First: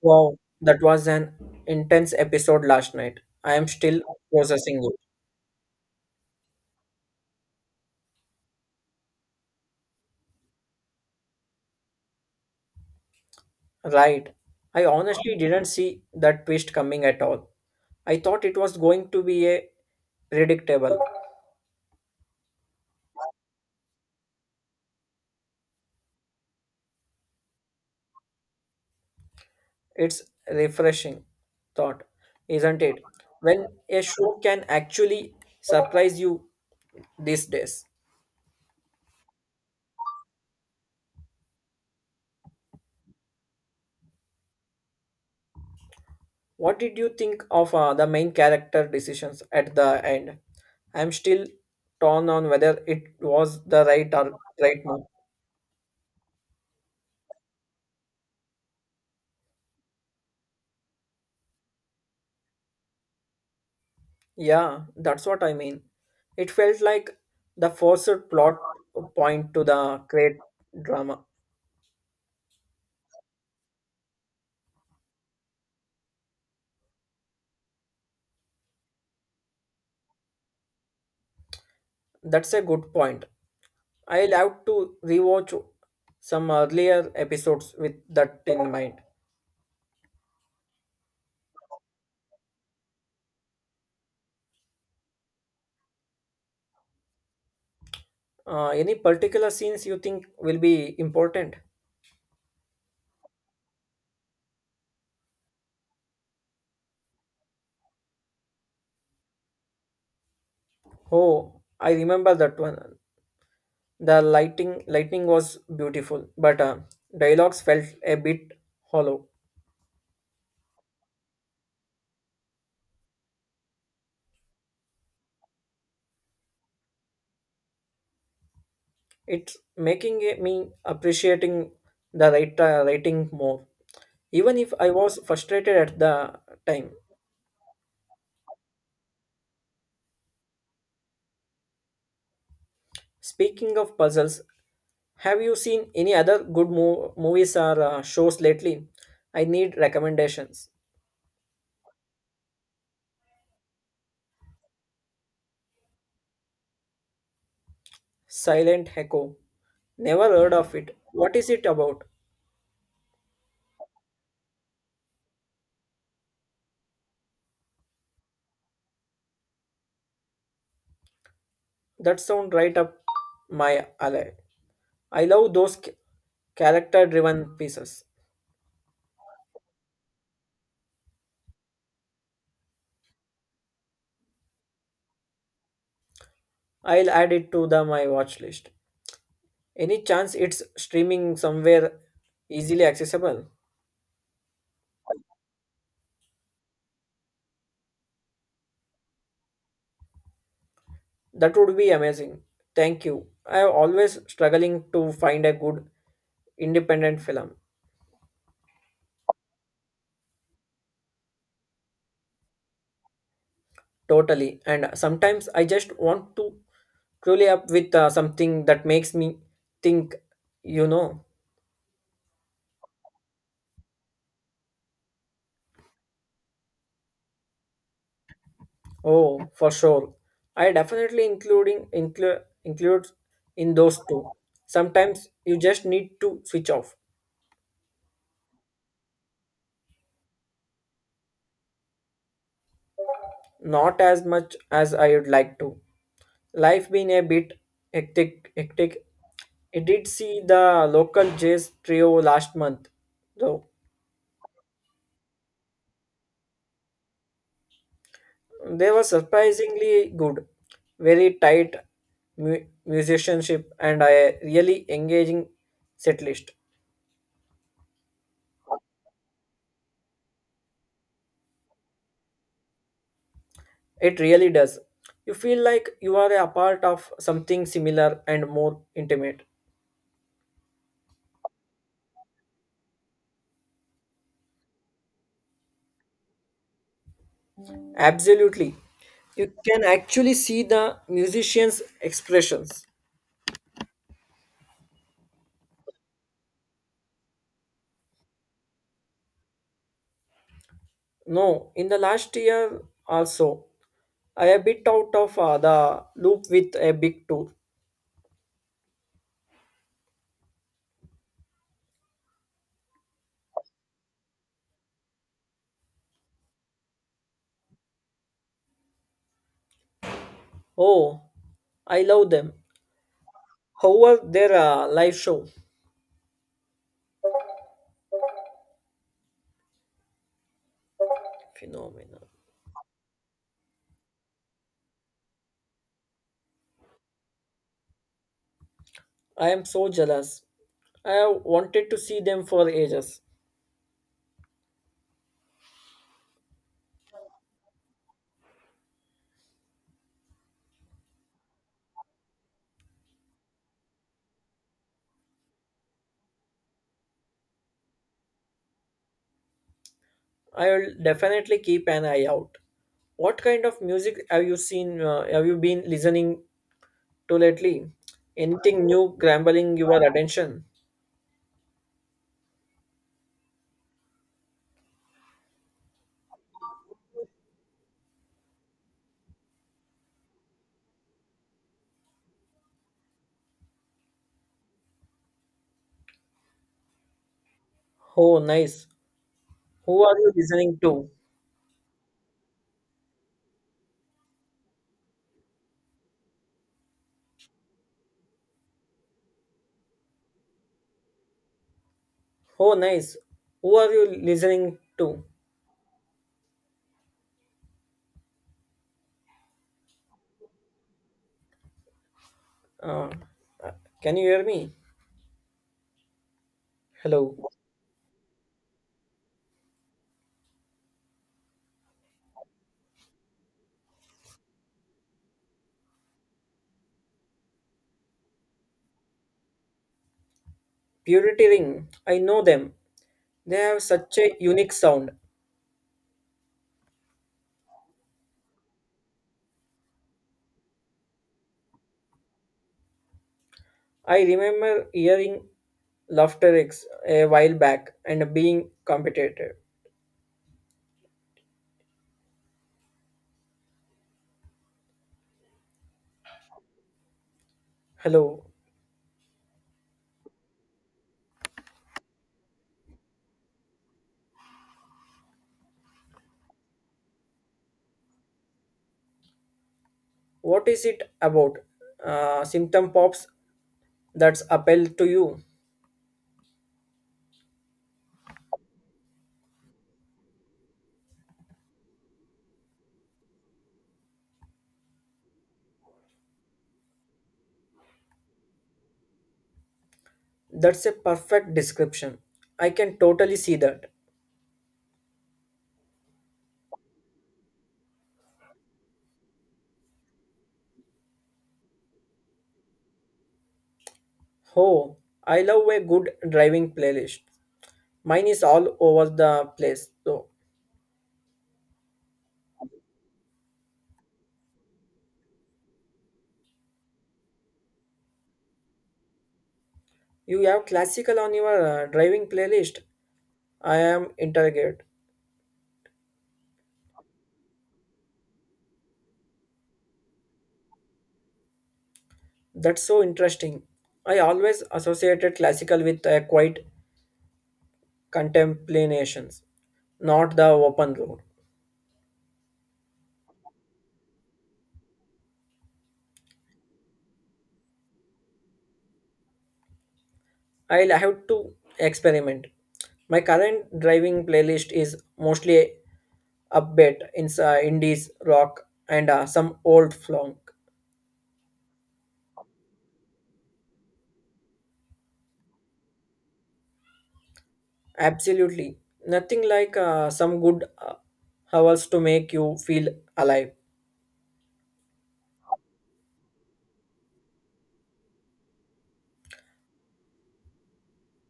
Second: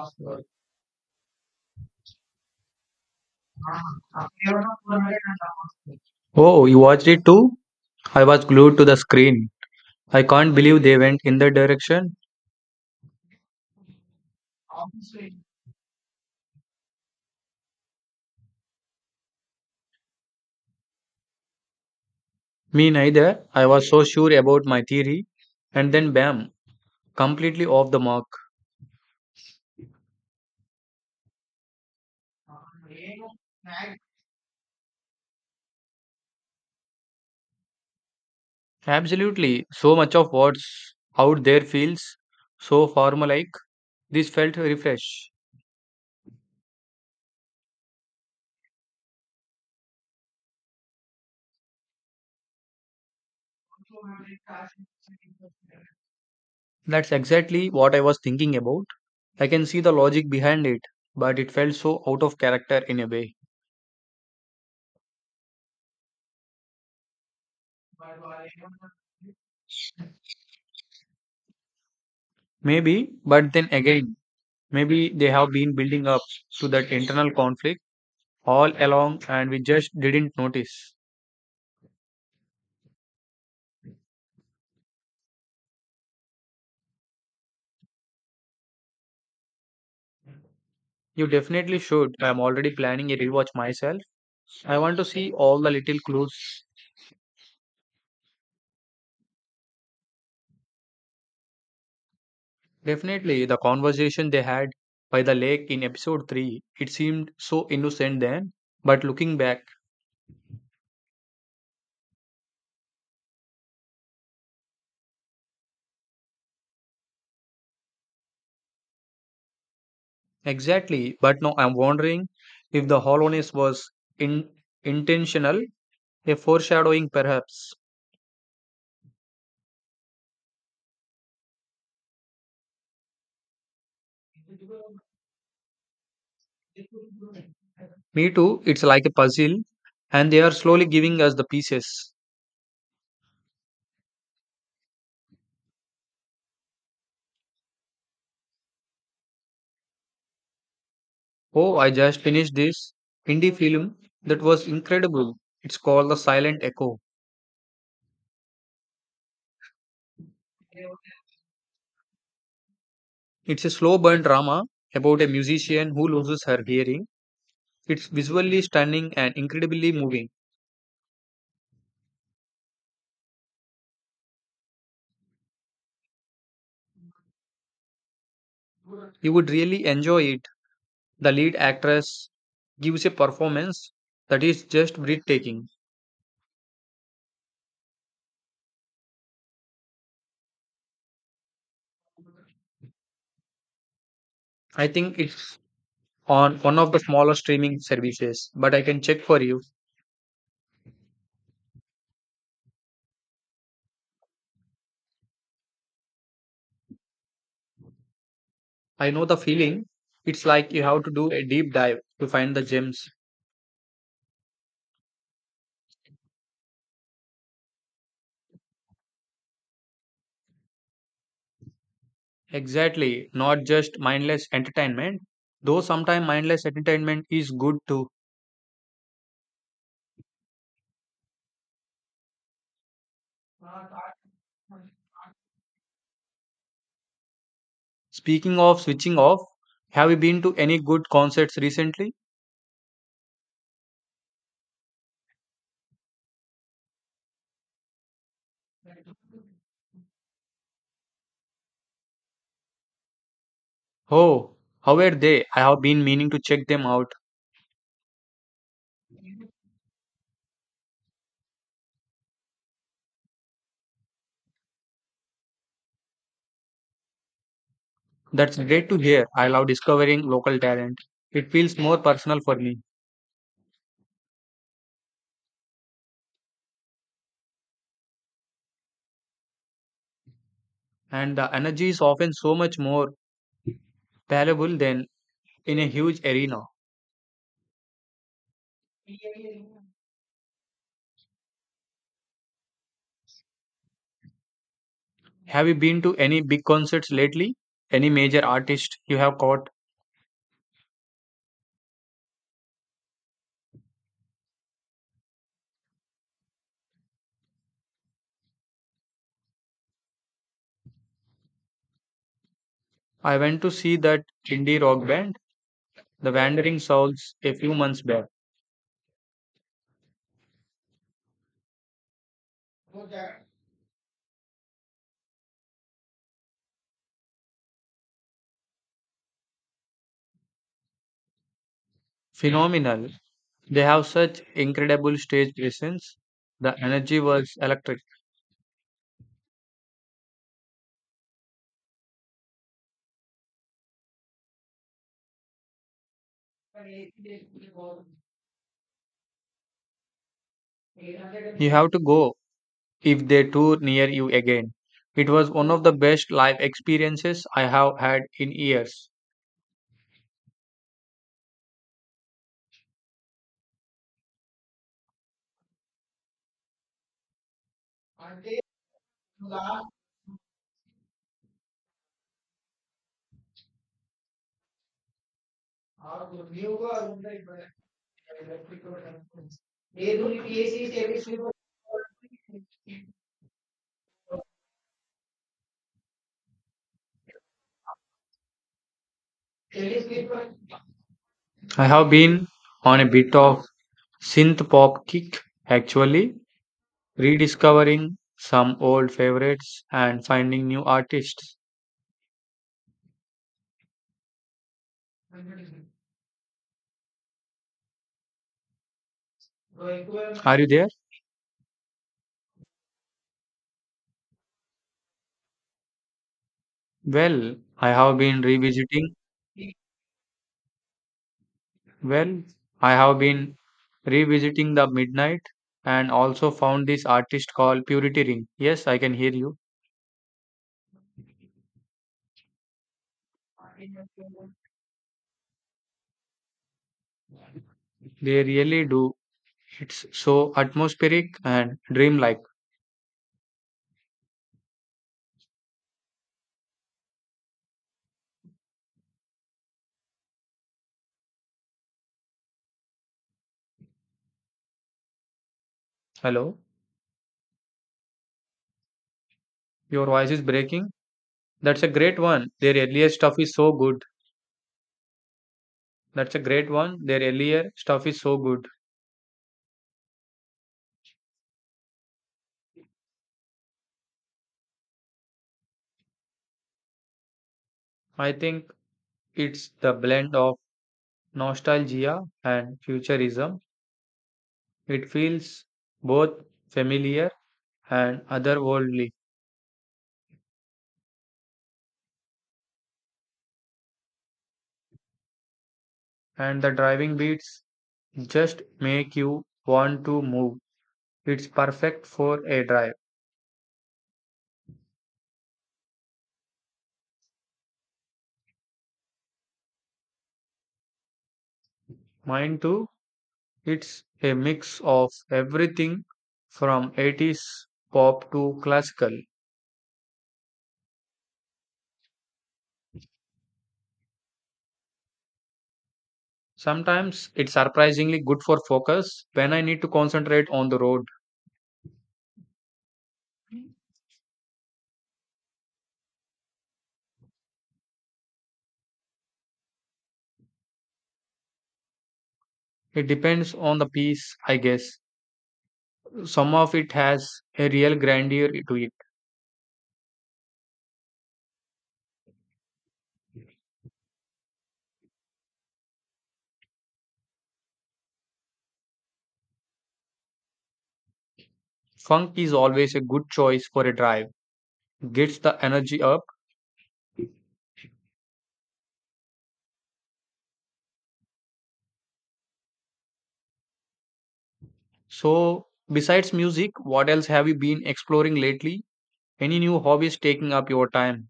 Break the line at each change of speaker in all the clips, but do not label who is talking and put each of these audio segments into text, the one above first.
Wow, that was an intense episode last night. I am still processing it.
Oh, you watched it too? I was glued to the screen. I can't believe they went in that direction.
Right. I honestly didn't see that twist coming at all. I thought it was going to be a predictable.
Me neither. I was so sure about my theory. And then bam, completely off the mark.
It's refreshing thought, isn't it? When a show can actually surprise you these days.
Absolutely. So much of what's out there feels so formal like. This felt refresh.
What did you think of the main character decisions at the end? I'm still torn on whether it was the right or right move.
That's exactly what I was thinking about. I can see the logic behind it, but it felt so out of character in a way.
Yeah, that's what I mean. It felt like the forced plot point to the great drama.
Maybe, but then again, maybe they have been building up to that internal conflict all along and we just didn't notice.
That's a good point. I'll have to rewatch some earlier episodes with that in mind.
You definitely should. I'm already planning a rewatch myself. I want to see all the little clues.
Any particular scenes you think will be important?
Definitely, the conversation they had by the lake in episode 3, it seemed so innocent then. But looking back,
Oh, I remember that one. The lighting lightning was beautiful, but dialogues felt a bit hollow.
exactly. But now I'm wondering if the hollowness was in, intentional, a foreshadowing perhaps.
It's making me appreciating the writer writing more, even if I was frustrated at the time.
Me too, it's like a puzzle, and they are slowly giving us the pieces.
Speaking of puzzles, have you seen any other good movies or shows lately? I need recommendations.
Oh, I just finished this indie film that was incredible. It's called The Silent Echo.
Silent Echo. Never heard of it. What is it about?
It's a slow burn drama about a musician who loses her hearing. It's visually stunning and incredibly moving.
That sound right up my alley. I love those character driven pieces.
You would really enjoy it. The lead actress gives a performance that is just breathtaking.
I'll add it to the my watch list. Any chance it's streaming somewhere easily accessible?
I think it's on one of the smaller streaming services, but I can check for you.
That would be amazing. Thank you. I am always struggling to find a good independent film.
I know the feeling. It's like you have to do a deep dive to find the gems.
Totally. And sometimes I just want to truly up with something that makes me think, you know.
Exactly, not just mindless entertainment, though sometimes mindless entertainment is good too.
Oh, for sure. I definitely including include includes in those two. Sometimes you just need to switch off.
Speaking of switching off, have you been to any good concerts recently?
Not as much as I would like to. Life been a bit hectic. I did see the local jazz trio last month, though
Oh, how were they? I have been meaning to check them out.
they were surprisingly good, very tight musicianship, and a really engaging setlist.
That's great to hear. I love discovering local talent. It feels more personal for me,
It really does. You feel like you are a part of something similar and more intimate.
and the energy is often so much more palpable than in a huge arena.
Absolutely. You can actually see the musicians' expressions.
Have you been to any big concerts lately? Any major artist you have caught?
No, in the last year also, I a bit out of the loop with a big tour.
I went to see that indie rock band The Wandering Souls a few months back.
Oh, I love them. However, their live show phenomenal.
Phenomenal. They have such incredible stage presence. The energy was electric.
I am so jealous. I have wanted to see them for ages.
You have to go if they tour near you again. It was one of the best live experiences I have had in years.
I will definitely keep an eye out. What kind of music have you seen? Have you been listening to lately? Anything new grabbing your attention? Oh, nice. Who are you listening to?
I have been on a bit of synth pop kick actually, rediscovering some old favorites and finding new artists.
Oh, nice. Who are you listening to?
Are you there?
Uh, uh, can you hear me? Hello.
Well, I have been revisiting Well, I have been revisiting the Midnight and also found this artist called Purity Ring. Yes, I can hear you.
Purity Ring. I know them. They have such a unique sound.
They really do. It's so atmospheric and dreamlike.
I remember hearing Laughter X a while back and being competitive.
Hello,
Hello.
your voice is breaking. That's a great one. Their earlier stuff is so good. That's a great one. Their earlier stuff is so good.
What is it about? Symptom pops that's appeal to you.
I think it's the blend of nostalgia and futurism. It feels both familiar and otherworldly,
That's a perfect description. I can totally see that.
and the driving beats just make you want to move. It's perfect for a drive.
Oh, I love a good driving playlist. Mine is all over the place. So,
Mine too, it's a mix of everything from 80s pop to classical.
you have classical on your driving playlist. I am interrogated.
Sometimes it's surprisingly good for focus when I need to concentrate on the road.
That's so interesting. I always associated classical with a quiet contemplations, not the open road.
It depends on the piece, I guess. Some of it has a real grandeur to it.
I'll have to experiment. My current driving playlist is mostly upbeat in indies, rock, and some old flong.
Funk is always a good choice for a drive, gets the energy up.
Absolutely. Nothing like some good hours to make you feel alive.
So, besides music, what else have you been exploring lately? Any new hobbies taking up your time?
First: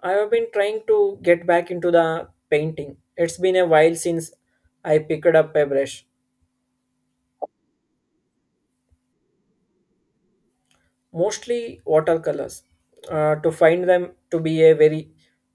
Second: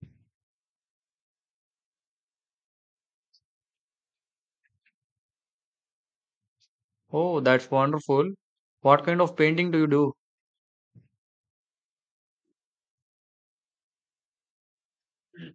I have been trying to get back into the painting. It's been a while since I picked up a brush,
Oh, that's wonderful. What kind of painting do you do?
mostly watercolors, to find them to be a very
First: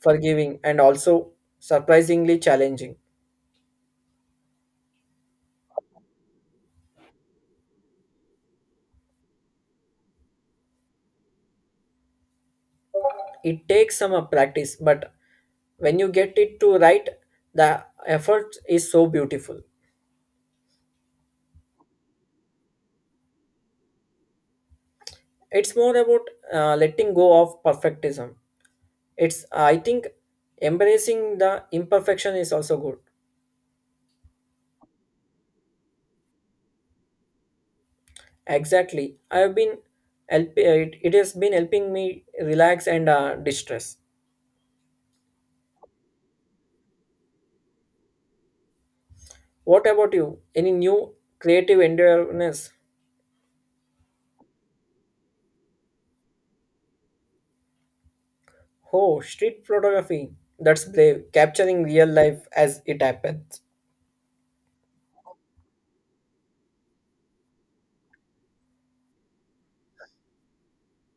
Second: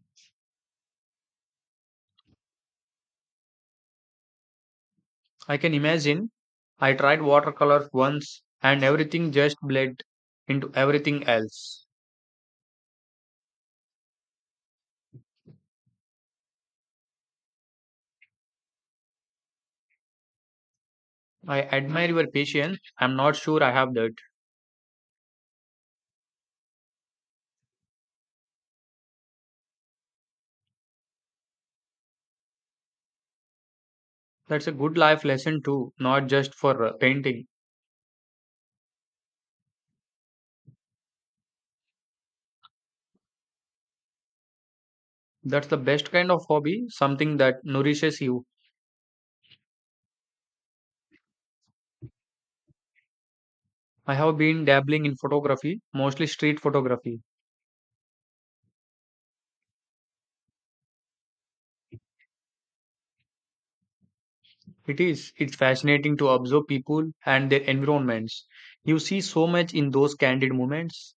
forgiving and also surprisingly challenging.
I can imagine. I tried watercolor once and everything just bled into everything else.
It takes some practice, but when you get it to right, the effort is so beautiful.
I admire your patience. I'm not sure I have that.
It's more about letting go of perfectism. It's I think embracing the imperfection is also good.
That's a good life lesson too, not just for painting.
Exactly. I have been it has been helping me relax and distress.
That's the best kind of hobby, something that nourishes you.
What about you? Any new creative endeavors?
I have been dabbling in photography, mostly street photography.
Oh, street photography. That's brave. Capturing real life as it happens.
It is. It's fascinating to observe people and their environments. You see so much in those candid moments.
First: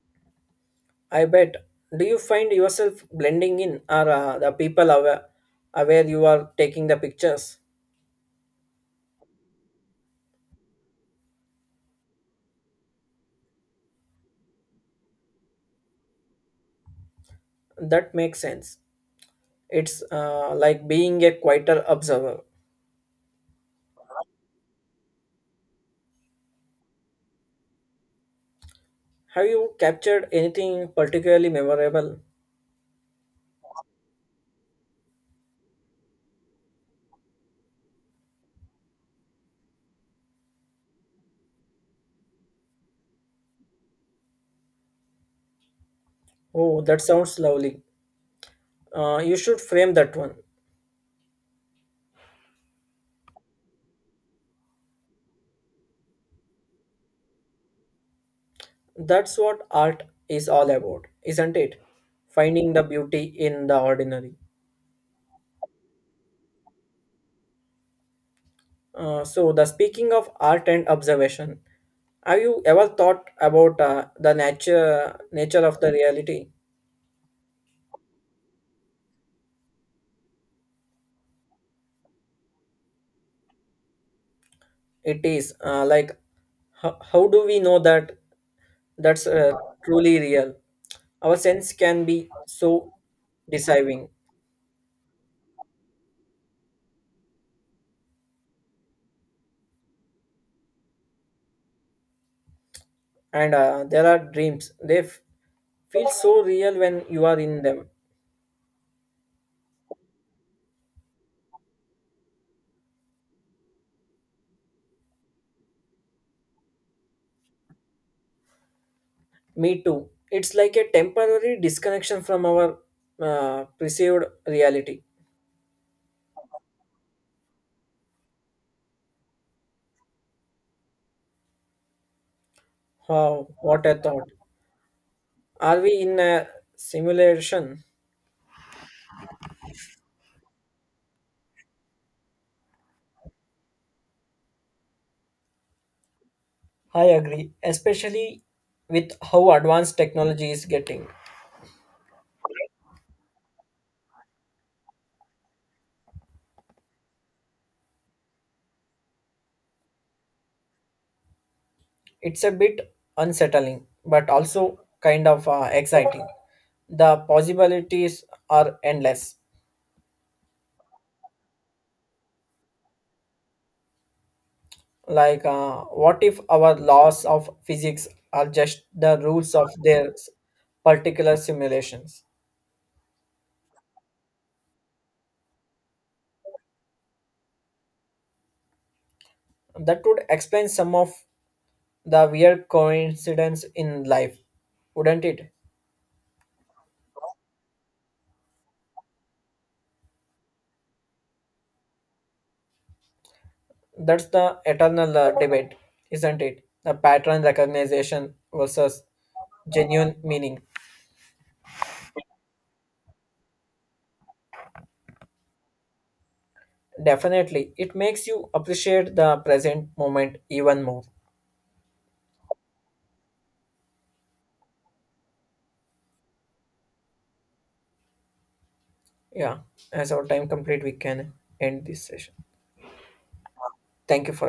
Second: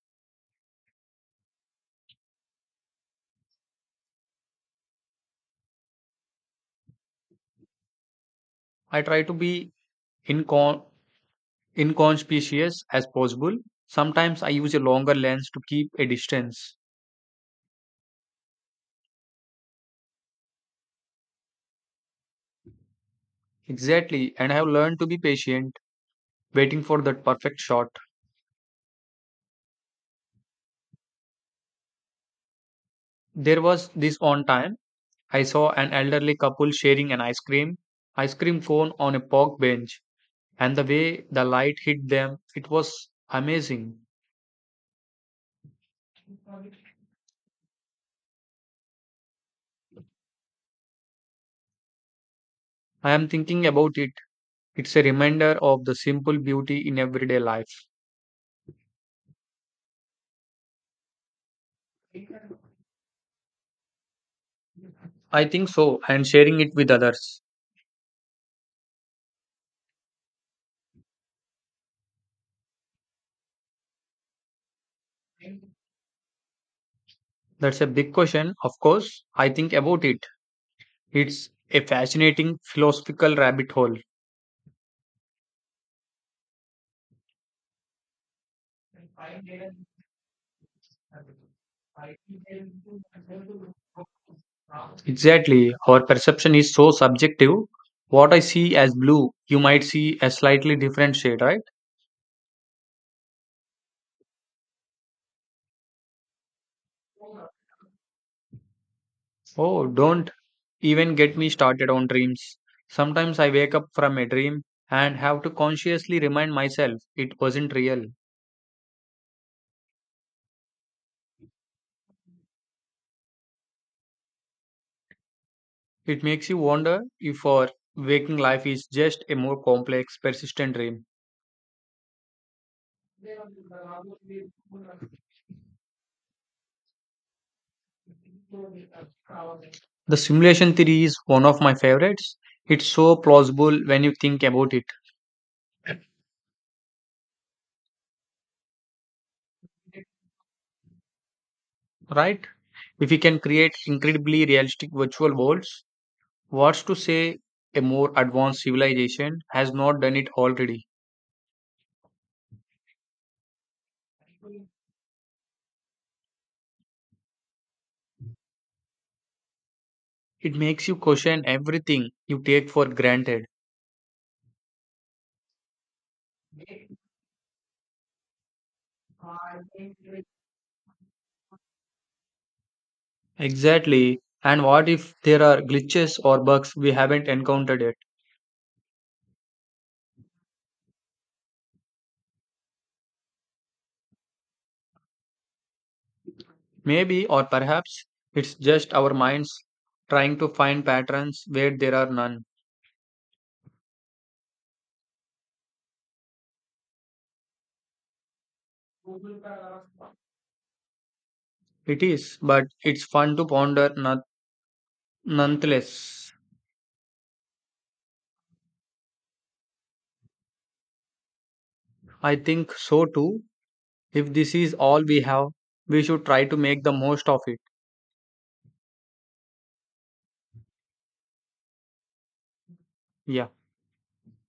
I bet. Do you find yourself blending in, or the people aware you are taking the pictures?
I try to be incon- inconspicuous as possible. Sometimes I use a longer lens to keep a distance.
That makes sense. It's like being a quieter observer.
Exactly, and I have learned to be patient, waiting for that perfect shot.
Have you captured anything particularly memorable?
There was this one time I saw an elderly couple sharing an ice cream cone on a park bench, and the way the light hit them, it was amazing.
Oh, that sounds lovely. You should frame that one.
I am thinking about it. It's a reminder of the simple beauty in everyday life.
That's what art is all about, isn't it? Finding the beauty in the ordinary.
I think so, and sharing it with others.
So, the Speaking of art and observation, have you ever thought about the nature of the reality?
That's a big question, of course. I think about it. It's a fascinating philosophical rabbit hole.
It is like how do we know that that's truly real? Our sense can be so deceiving.
Exactly. Our perception is so subjective. What I see as blue, you might see a slightly different shade, right?
And there are dreams they feel so real when you are in them.
Oh, don't even get me started on dreams. Sometimes I wake up from a dream and have to consciously remind myself it wasn't real.
Me too, it's like a temporary disconnection from our perceived reality.
It makes you wonder if our waking life is just a more complex, persistent dream.
Wow, what a thought. Are we in a simulation?
The simulation theory is one of my favorites. It's so plausible when you think about it,
I agree, especially with how advanced technology is getting.
right? If we can create incredibly realistic virtual worlds, what's to say a more advanced civilization has not done it already?
It's a bit unsettling but also kind of exciting. The possibilities are endless.
It makes you question everything you take for granted.
Like, what if our laws of physics are just the rules of their particular simulations?
Exactly. And what if there are glitches or bugs we haven't encountered yet?
That would explain some of the weird coincidence in life, wouldn't it?
Maybe, or perhaps, it's just our minds trying to find patterns where there are none.
That's the eternal debate, isn't it? The pattern recognition versus genuine meaning.
It is, but it's fun to ponder nonetheless.
Definitely, it makes you appreciate the present moment even more.
I think so too. If this is all we have, we should try to make the most of it.
Yeah, as our time complete, we can end this session.
Yeah.
Thank you for.